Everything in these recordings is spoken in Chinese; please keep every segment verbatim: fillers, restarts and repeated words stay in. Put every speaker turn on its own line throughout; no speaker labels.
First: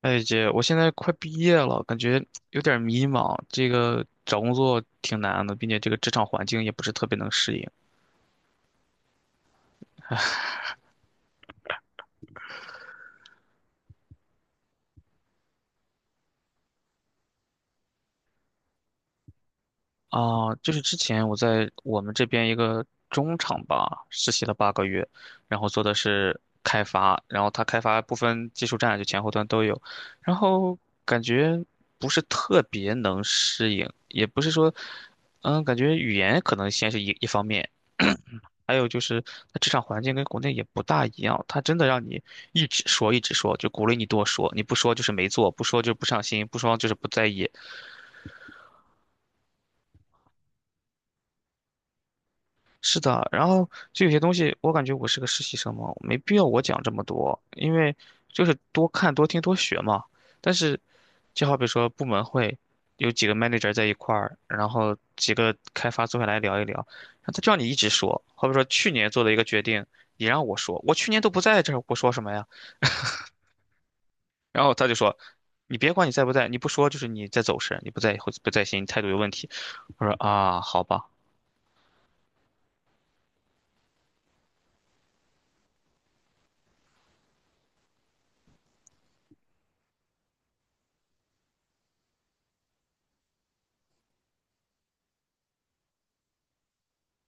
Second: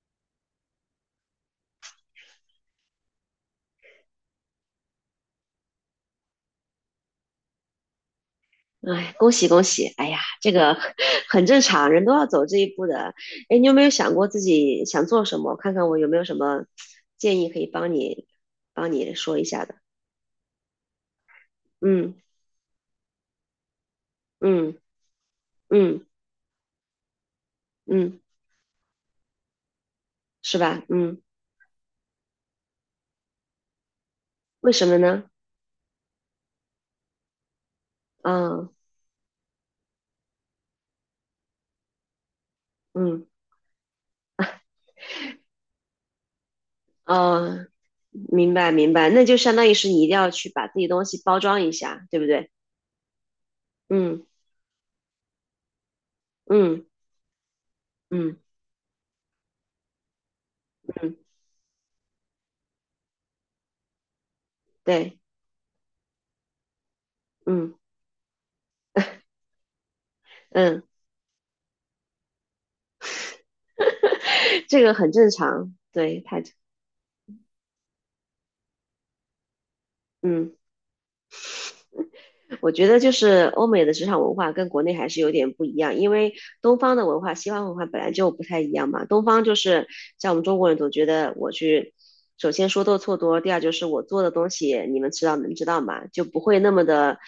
哎姐，我现在快毕业了，感觉有点迷茫。这个找工作挺难的，并且这个职场环境也不是特别能适应。
哎，恭喜恭喜！哎呀，这个 很正常，人都要走这一步的。哎，你有没有想过自己想做什么？看看我有没有什么建议可以帮你帮你说一下的。
啊，就是之前我在我们
嗯
这边一个中厂吧，实习了八
嗯
个月，然后做的
嗯
是开发，然后他开发部
嗯，
分技术栈，就前后端都有，然
是
后
吧？嗯，
感觉不是特别能适应，也不是说，
为什么呢？
嗯，感觉语言可能先是一一方面，
嗯
还有就是它职场环境跟国内也不大一样，他真的让你一直说一
嗯
直说，就鼓励你多说，你不说就是没做，不说就不上心，不说就是不在意，
哦，明白明白，那就相当于是你一定要去把自己东西包装一下，对不对？
是的，然后就有些
嗯
东西，我感觉我是个实习生嘛，没必要我讲
嗯
这么多，因为
嗯
就是多看、多听、多学嘛。但是，
嗯，
就好比说部门会有几个 manager 在一块儿，然后
对，
几个开发坐下来聊一聊，然后他叫你一
嗯
直说，好比说去年做的一个决定，你让我说，
嗯，
我去年都不在这儿，我说什么呀？然 后
这
他就
个很
说，
正常，
你别管你
对，
在不
太
在，你不说就是你在走神，你不在会不在心，你态度有问题。我说
嗯。
啊，好吧，
我觉得就是欧美的职场文化跟国内还是有点不一样，因为东方的文化、西方文化本来就不太一样嘛。东方就是像我们中国人总觉得我去，首先说多错多，第二就是我做的东西你们知道能知道嘛，就不会那么的，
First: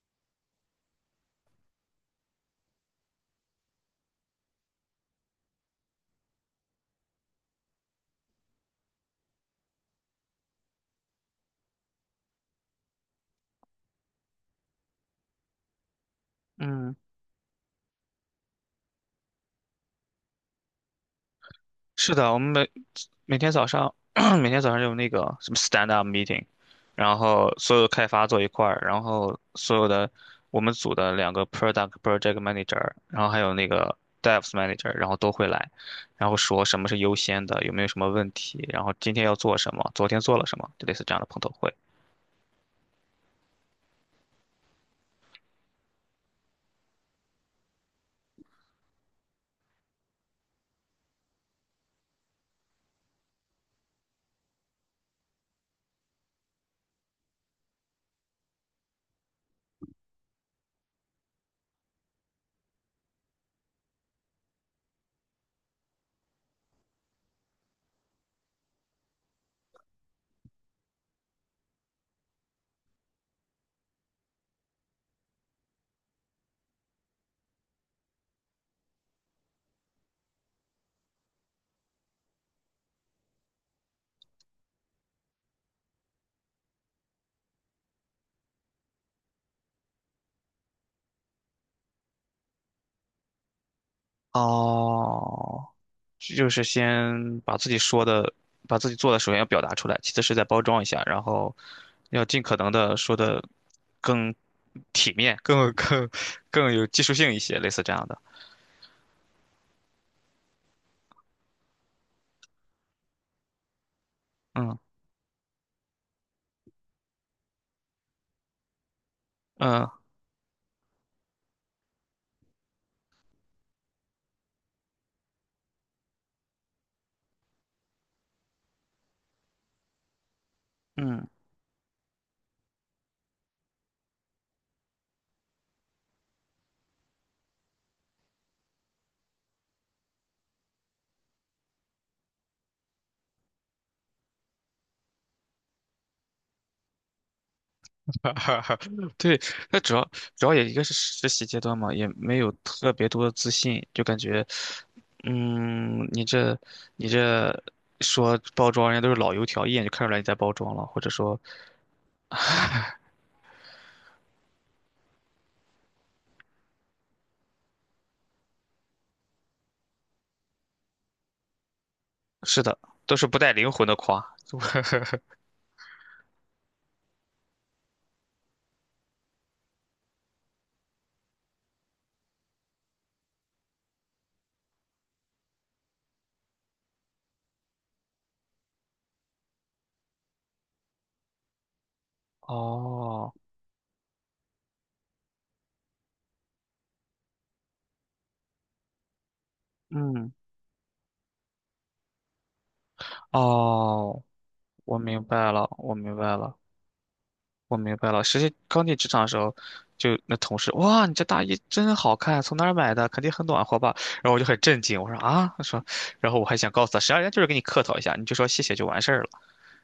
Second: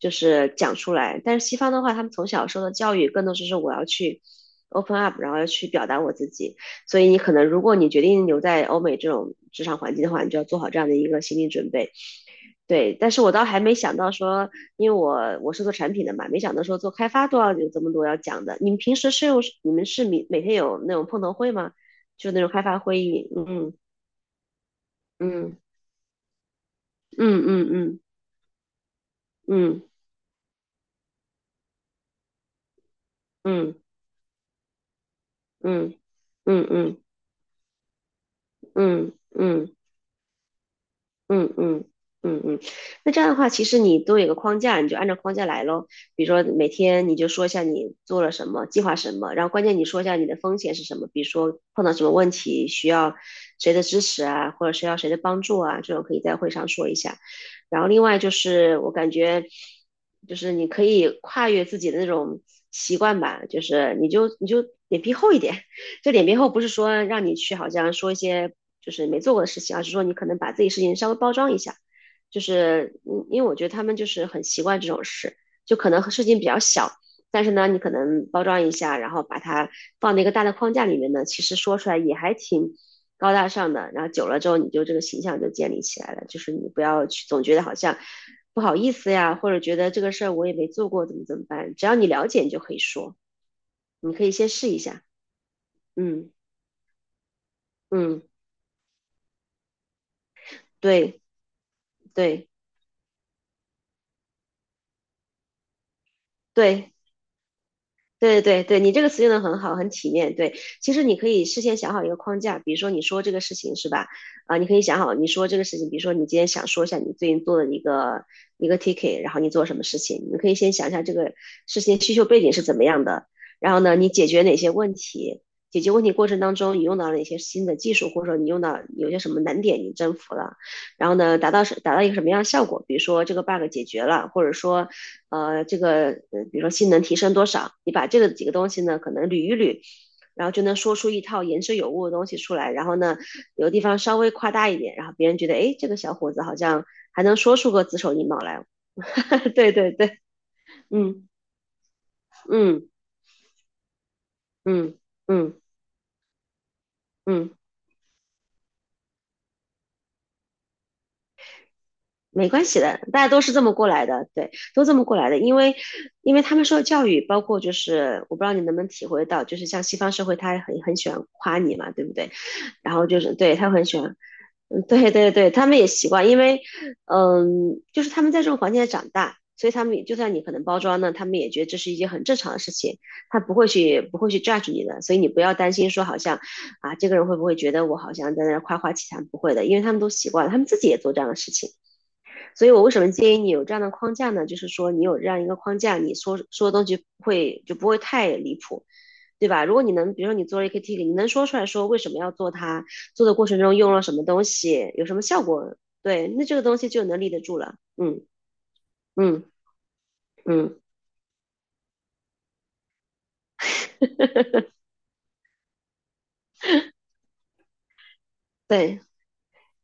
就是讲出来。但是西方的话，他们从小受的教育更多是说我要去 open up，然后要去表达我自己。所以你可能如果你决定留在欧美这种职场环境的话，你就要做好这样的一个心理准备。对，但是我倒还没想到说，因为我我是做产品的嘛，没想到说做
嗯。
开发都要有这么多要讲的。你们平时是用你们是每每天有那种碰头会吗？
是
就
的，我
那
们
种开
每
发会议？
每天早上 每天早上有那个什么 stand up meeting，然
嗯
后所有
嗯
开发坐一块儿，然后所
嗯
有的我们组的两个 product project manager，然后还有那
嗯
个 devs manager，然后都会来，
嗯
然后说
嗯嗯
什么是
嗯
优先的，有没有什么问
嗯嗯嗯嗯嗯嗯。
题，然后今天要做
嗯嗯嗯嗯
什
嗯
么，昨天做了什么，就类似这样的碰头
嗯
会。
嗯嗯嗯，那这样的话，其实你都有个框架，你就按照框架来咯。比如说每天你就说一下你做了什么，计划什么，然后关键你说一下你的风险是什么，比如说碰到什么问题需要谁的支持啊，或者需要谁的帮助啊，这种可以在会上说一下。然后另外就是我感觉，就是你可以跨越自己的那种习惯吧，就是你就你就脸皮厚一点，就脸皮厚，不是说让你去好像说一些就是没做过的事情，而是说你可能把自己事情稍微包装一下。就是嗯，因为我觉得他们就是很习惯这种事，就可能事情比较小，但是呢，你可能包装一下，然后把它放在一个大的框架里面呢，其实说出来也还挺高大上的。然后久了之后，你就这个形象就建立起来了。就是你不要去总觉得好像不好意思呀，或者觉得这个事儿我也没做过，怎么怎么办？只要你了解，你就可以说，你可以先试一下。
哦，
嗯
就是先把自己说
嗯。
的、把自己做的，首先要表达出来，其次是在包装一下，
对
然后要尽
对
可能的说的更体面、更更更有
对
技术性一些，类似这样的。
对对对，你这个词用的很好，很体面。对，其实你可以事先想好一个框架，比如说你说这个事情是吧？啊，你可以
嗯
想好你说这个事情，比如说你今天想说一下你最近做的一个一个 ticket，然后你做什么
嗯
事情，你可以先想一下这个事情需求背景是怎么样的，然后呢，你解决哪些问题，解决问题过程当中你用到了哪些新的技术，或者说你用到有些什么难点你征服了。然后
嗯，
呢，达到是达到一个什么样的效果？比如说这个 bug 解决了，或者说呃，这个呃，比如说性能提升多少，你把这个几个东西呢，可能捋一捋，然后就能说出一套言之有物的东西出来。然后呢，有的地方稍微夸大一点，然后别人觉得，哎，这个小伙子好像还能说出个子丑寅
哈
卯
哈
来。
哈 对，
对
那
对
主要
对，
主要也一个是实
嗯
习阶段嘛，也没有
嗯
特别多的自信，就感觉，
嗯嗯
嗯，你这你
嗯，
这说包装，人家都是老油条，一眼就看出来你在包装了，或者说，
没关系的，大家都是这么过来的，对，都这么过来的。因为因为他们受的教育，包括就是我不知道你能不能体会到，就是像西方社会，他很很喜欢夸你嘛，对不对？
是的，
然后
都
就
是
是
不带
对他
灵
很
魂的
喜欢，
夸。
嗯，对对对，他们也习惯，因为嗯，就是他们在这种环境下长大，所以他们也就算你可能包装呢，他们也觉得这是一件很正常的事情，他不会去不会去 judge 你的，所以你不要担心说好像啊这个人会不会觉得我好像在那儿夸夸其谈，不会的，因为他们都习惯了，他们自己也做这样的事情，所以我为什么
哦，
建议你有这样的框架呢？就是说你有这样一个框架，你说说的东西不会就不会太离谱，对吧？如果你能，比如
嗯，
说你做了一个 tick，你能说出来说为什么要做它，做的过程中用了什
哦，
么东西，
我
有什
明
么效
白了，
果，
我明
对，
白
那这
了，
个东西就能立得住了。
我明白
嗯
了。实际刚进职场的时
嗯
候，就那同事，
嗯，
哇，你这大衣真好看，从哪儿买的？肯定很暖和吧？然后我就很 震惊，我说啊，他说，然后我还想告诉他，实际上人家就是给你客套一下，你就说谢谢就完
对，
事儿了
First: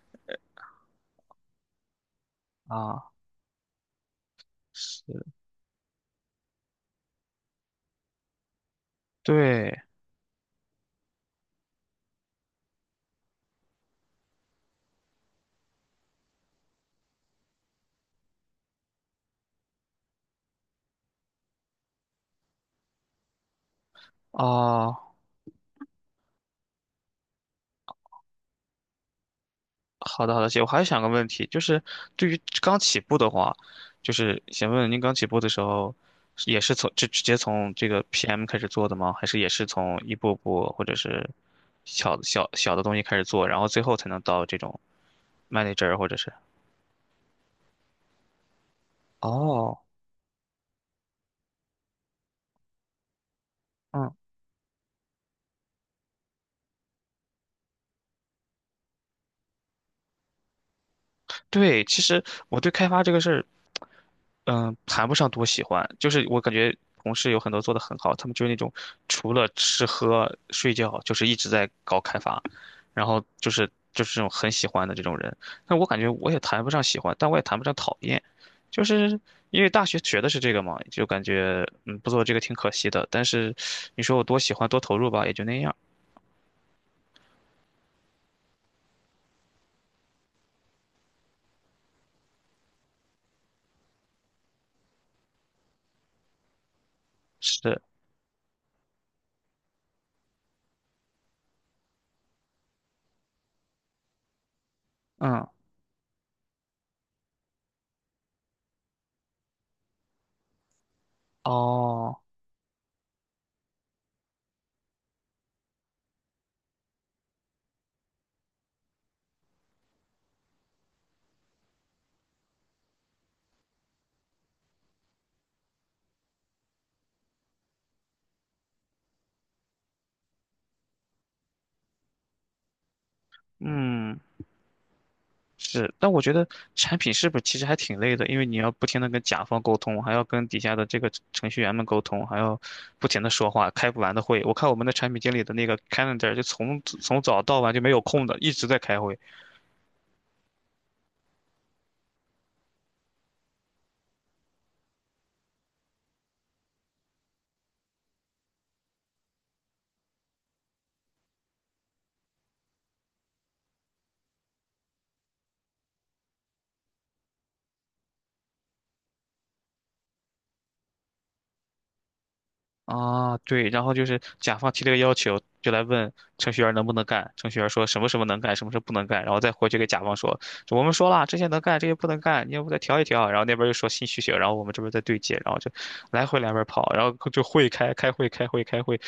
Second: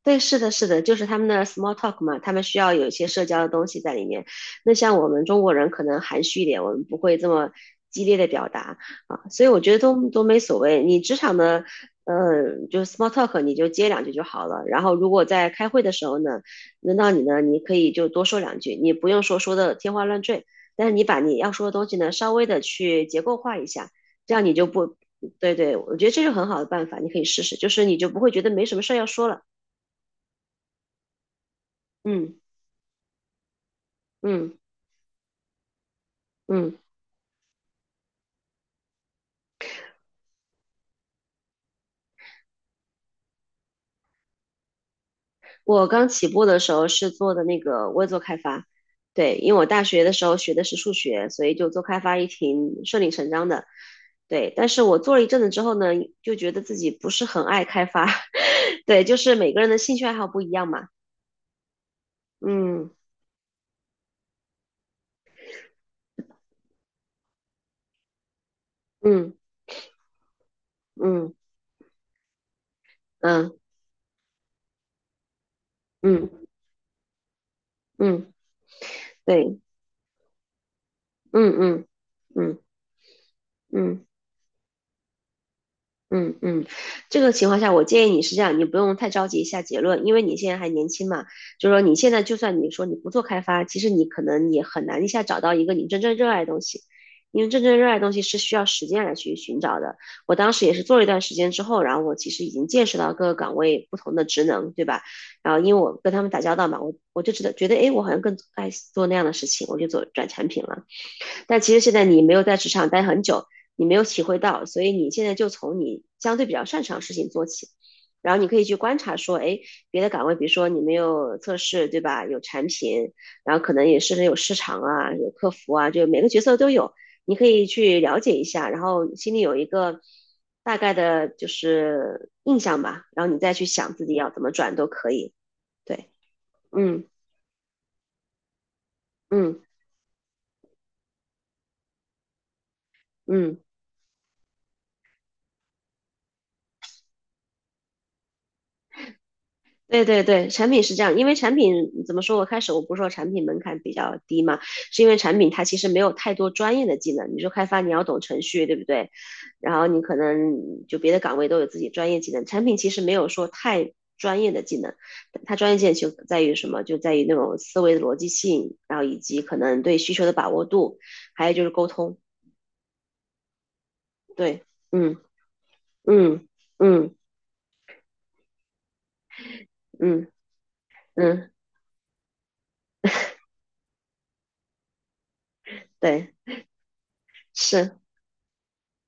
对，是的，是的，就是他们的 small talk 嘛，他们需要有一些
啊。
社交的东西在里面。那像我们
是，
中国人可能含蓄一点，我们不会这么激烈的表达啊，所以我觉得
对，
都都没所谓。你职场的，呃，就是 small talk，你就接两句就好了。然后如果在开会的时候呢，轮到你呢，你可以就多说两句，你不用说说的天花乱坠，但是你把你要说的东西呢，稍微的去结构化一下，这样你就不，
啊。
对对，我觉得这是很好的办法，你可以试试，就是你就不会觉得没什么事儿要说了。
好的，好的，姐，我还想个问题，就是对
嗯
于刚起步的话，就是
嗯
想问问您刚起步的时候，是也是
嗯，
从直直接从这个 P M 开始做的吗？还是也是从一步步或者是小小小的东西开始做，然后最后才能到这种
我
manager 或
刚
者
起
是？
步的时候是做的那个，我也做开发，对，因为我
哦，
大学的时候学的是数学，所以就做开发也挺顺理成章的，
嗯。
对。但是我做了一阵子之后呢，就觉得自己不是很爱开发，对，就是每个人的兴趣爱好不一样嘛，
对，其实我对开
嗯
发这个事儿，嗯、谈不上多喜欢，就是我感觉同事有很多做得很好，他们就是那种除
嗯
了吃喝睡觉，就是
嗯
一直在搞开发，然后就
嗯
是就是这种很喜欢的这种人。但我感觉
嗯
我也谈不上喜欢，但我也谈不上讨厌，
嗯，
就是
对，
因为大学学的是这个嘛，就感
嗯
觉
嗯
嗯不做这个挺
嗯
可惜的。但是你
嗯。
说我多喜欢多投入吧，也就那样。
嗯嗯，这个情况下，我建议你是这样，你不用太着急下结论，因为你现在还年轻嘛，就是说你现在就算你说你不做开发，其实你可能也很难一下找到一个你真正热爱的东西，因为真正
是，
热爱的东西是需要时间来去寻找的。我当时也是做了一段时间之后，然后我其实已经见识到各个岗位不同的职能，对吧？
嗯，
然后因为我跟他们打交道嘛，我我就觉得觉得，诶，我好像更爱做那样的事情，我就做转产品了。但其实现在
哦，
你没有在职场待很久，你没有体会到，所以你现在就从你相对比较擅长的事情做起，然后你可以去观察说，哎，别的岗位，比如说你没有测试，对吧？有产品，然后可能也是有市场啊，有客服啊，就每个角色都有，你可以去了解一下，然后心里有一个大概的就是印象吧，然后你再去想自己
嗯。
要怎么转都可以。
是，
对，
但我觉得产
嗯
品是不是其实还挺累的，因为你要不停的跟甲方
嗯
沟通，还要跟底下的这个程序员们沟通，还要不停的说
嗯。
话，开不完的会。我看我们的产品经理的那个 calendar 就从从早到晚就没有空的，一直在开会。
对对对，产品是这样，因为产品怎么说？我开始我不是说产品门槛比较低嘛，是因为产品它其实没有太多专业的技能，你说开发你要懂程序，对不对？然后你可能就别的岗位都有自己专业技能，产品其实没有说太专业的技能，它专业性就在于什么？就在于那种思维的逻辑性，然后以及可能对需求的把握度，还有就是沟通。
啊，对，然后就是甲
对，
方提了个要
嗯
求，就来问
嗯
程序员能不能
嗯
干。程序员说什么什么能干，什么什么不能干，然后再回去给甲方
嗯
说，我们说了这些
嗯，
能干，这些不能干，你要不再调一调。然后那边又说新需求，然后我们这边再对接，然后就来
对，
回两边跑，然后就会开
是，
开会开会开会，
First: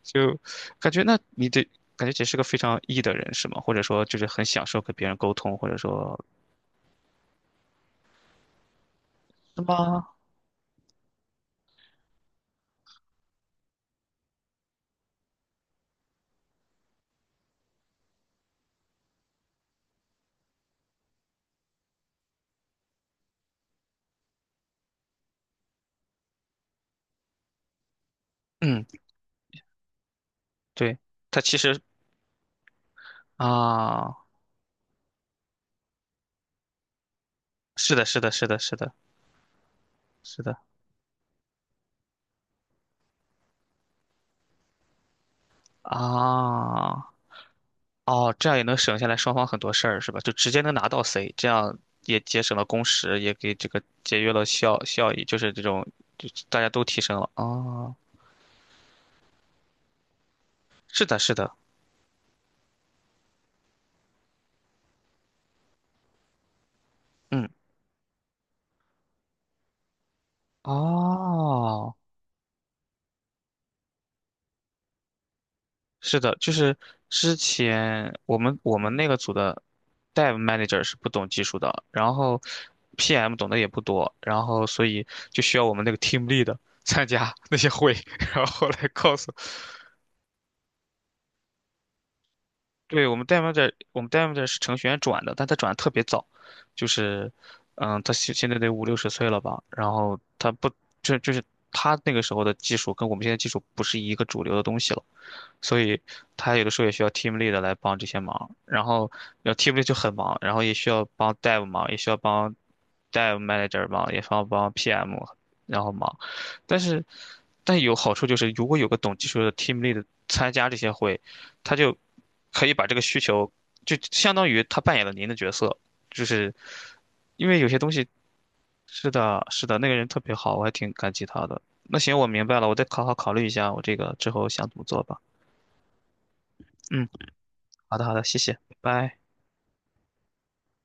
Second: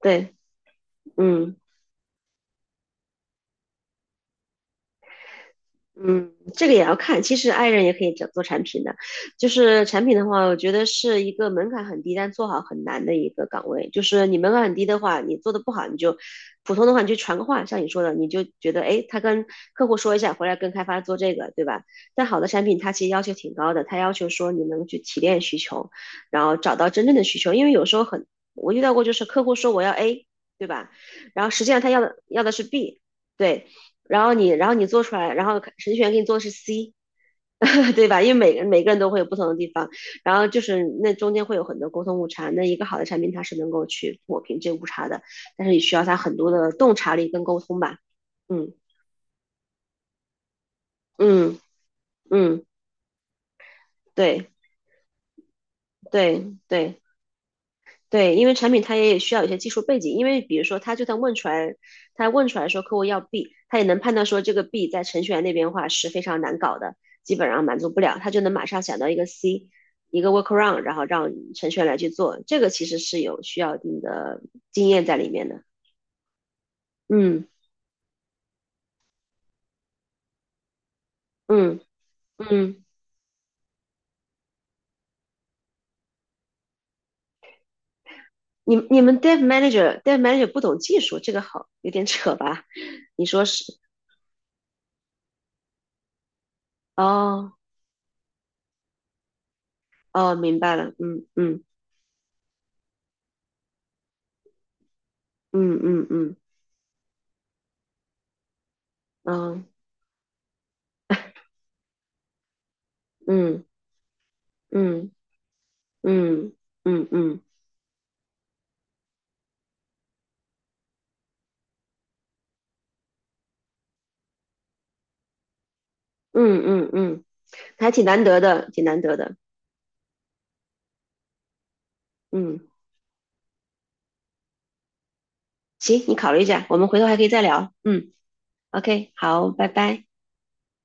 对，
就感觉那你
嗯。
得感觉这是个非常 E 的人是吗？或者说就是很享受跟别人沟通，或者说
嗯，这个也要看。其实 i 人也可以做做产品的，就
是
是产
吗？
品的话，我觉得是一个门槛很低，但做好很难的一个岗位。就是你门槛很低的话，你做的不好，你就普通的话，你就传个话，像你说的，你就觉得诶，他跟客户说一下，回来跟开发做这个，对吧？但好的产品它其实要求挺高的，它要求说你能去提炼需求，然后找到真正的需求，因为有时候很，我遇
嗯，
到过就是客户说我要 A，对吧？
对，他
然后
其
实际
实
上他要的要的是 B。对，
啊，
然后你然后你做出来，然后程序员给你做的是 C，
是 的，
对
是
吧？因
的，
为
是
每
的，
个
是
每个
的，
人都会有不同的地方，然
是
后
的。
就是那中间会有很多沟通误差。那一个好的产品它是能够去抹平这误差的，但是你需要它很多的洞
啊，
察力跟沟通吧。
哦，这样也
嗯
能省下来双方很多事儿，是吧？就直接能拿到 C，这
嗯
样也节省
嗯，
了工时，也给这个节约了
对
效效益，就是这种，就
对
大家都提
对
升了。哦，
对，因为产品它也需要有些技术背景，因为比如说，他
是
就
的，
算
是
问出
的，
来，他问出来说客户要 B，他也能判断说这个 B 在程序员那边的话是非常难搞的，基
嗯，
本上满足不了，他就能马上想到一个 C，一个 workaround，然后让程序员
哦，
来去做，这个其实是有需要一定的经验在里面的。
是的，就是之
嗯
前我们我们那个组的 Dev Manager 是不懂技术
嗯
的，然后
嗯，
P M 懂得也不多，然后所以就需要我们那个 Team Lead 参加那些会，然后
你
来
你
告
们
诉。
dev manager dev manager 不懂技术，这个好有点扯吧？
对，我
你
们 d e
说
m o
是？
的，我们 d e m o 的是程序员转的，但他转的特别早，就是，
哦
嗯，他现现在得五六十岁了吧？然后
哦，
他
明
不，
白了，
就
嗯
就是
嗯
他那个时候的技术跟我们现在技术不是一个主流的东西了，
嗯
所以
嗯嗯
他有的时候也需要 team lead 来帮这些忙，然后
嗯。
然后
嗯
team lead 就很忙，然后也需要帮 dev 忙，也需要帮 dev
嗯
manager 忙，也需要帮
嗯
P M 然后忙，
嗯
但是
嗯嗯
但有好处就是，如果有个懂技术的 team lead 参加这些会，他就可以把这个需求就相当于他扮演了您的角色，就是
嗯嗯嗯，
因为有些东
还挺
西
难得的，挺难
是
得的。
的，是的，那个人特别好，我还挺感激他的。那行，我明白了，
嗯，
我再好好考虑一下我这个之后想怎么做吧。
行，你考虑一下，我们回头
嗯。
还可以再聊。
好的，
嗯
好的，谢谢，拜
，OK，
拜。
好，拜拜。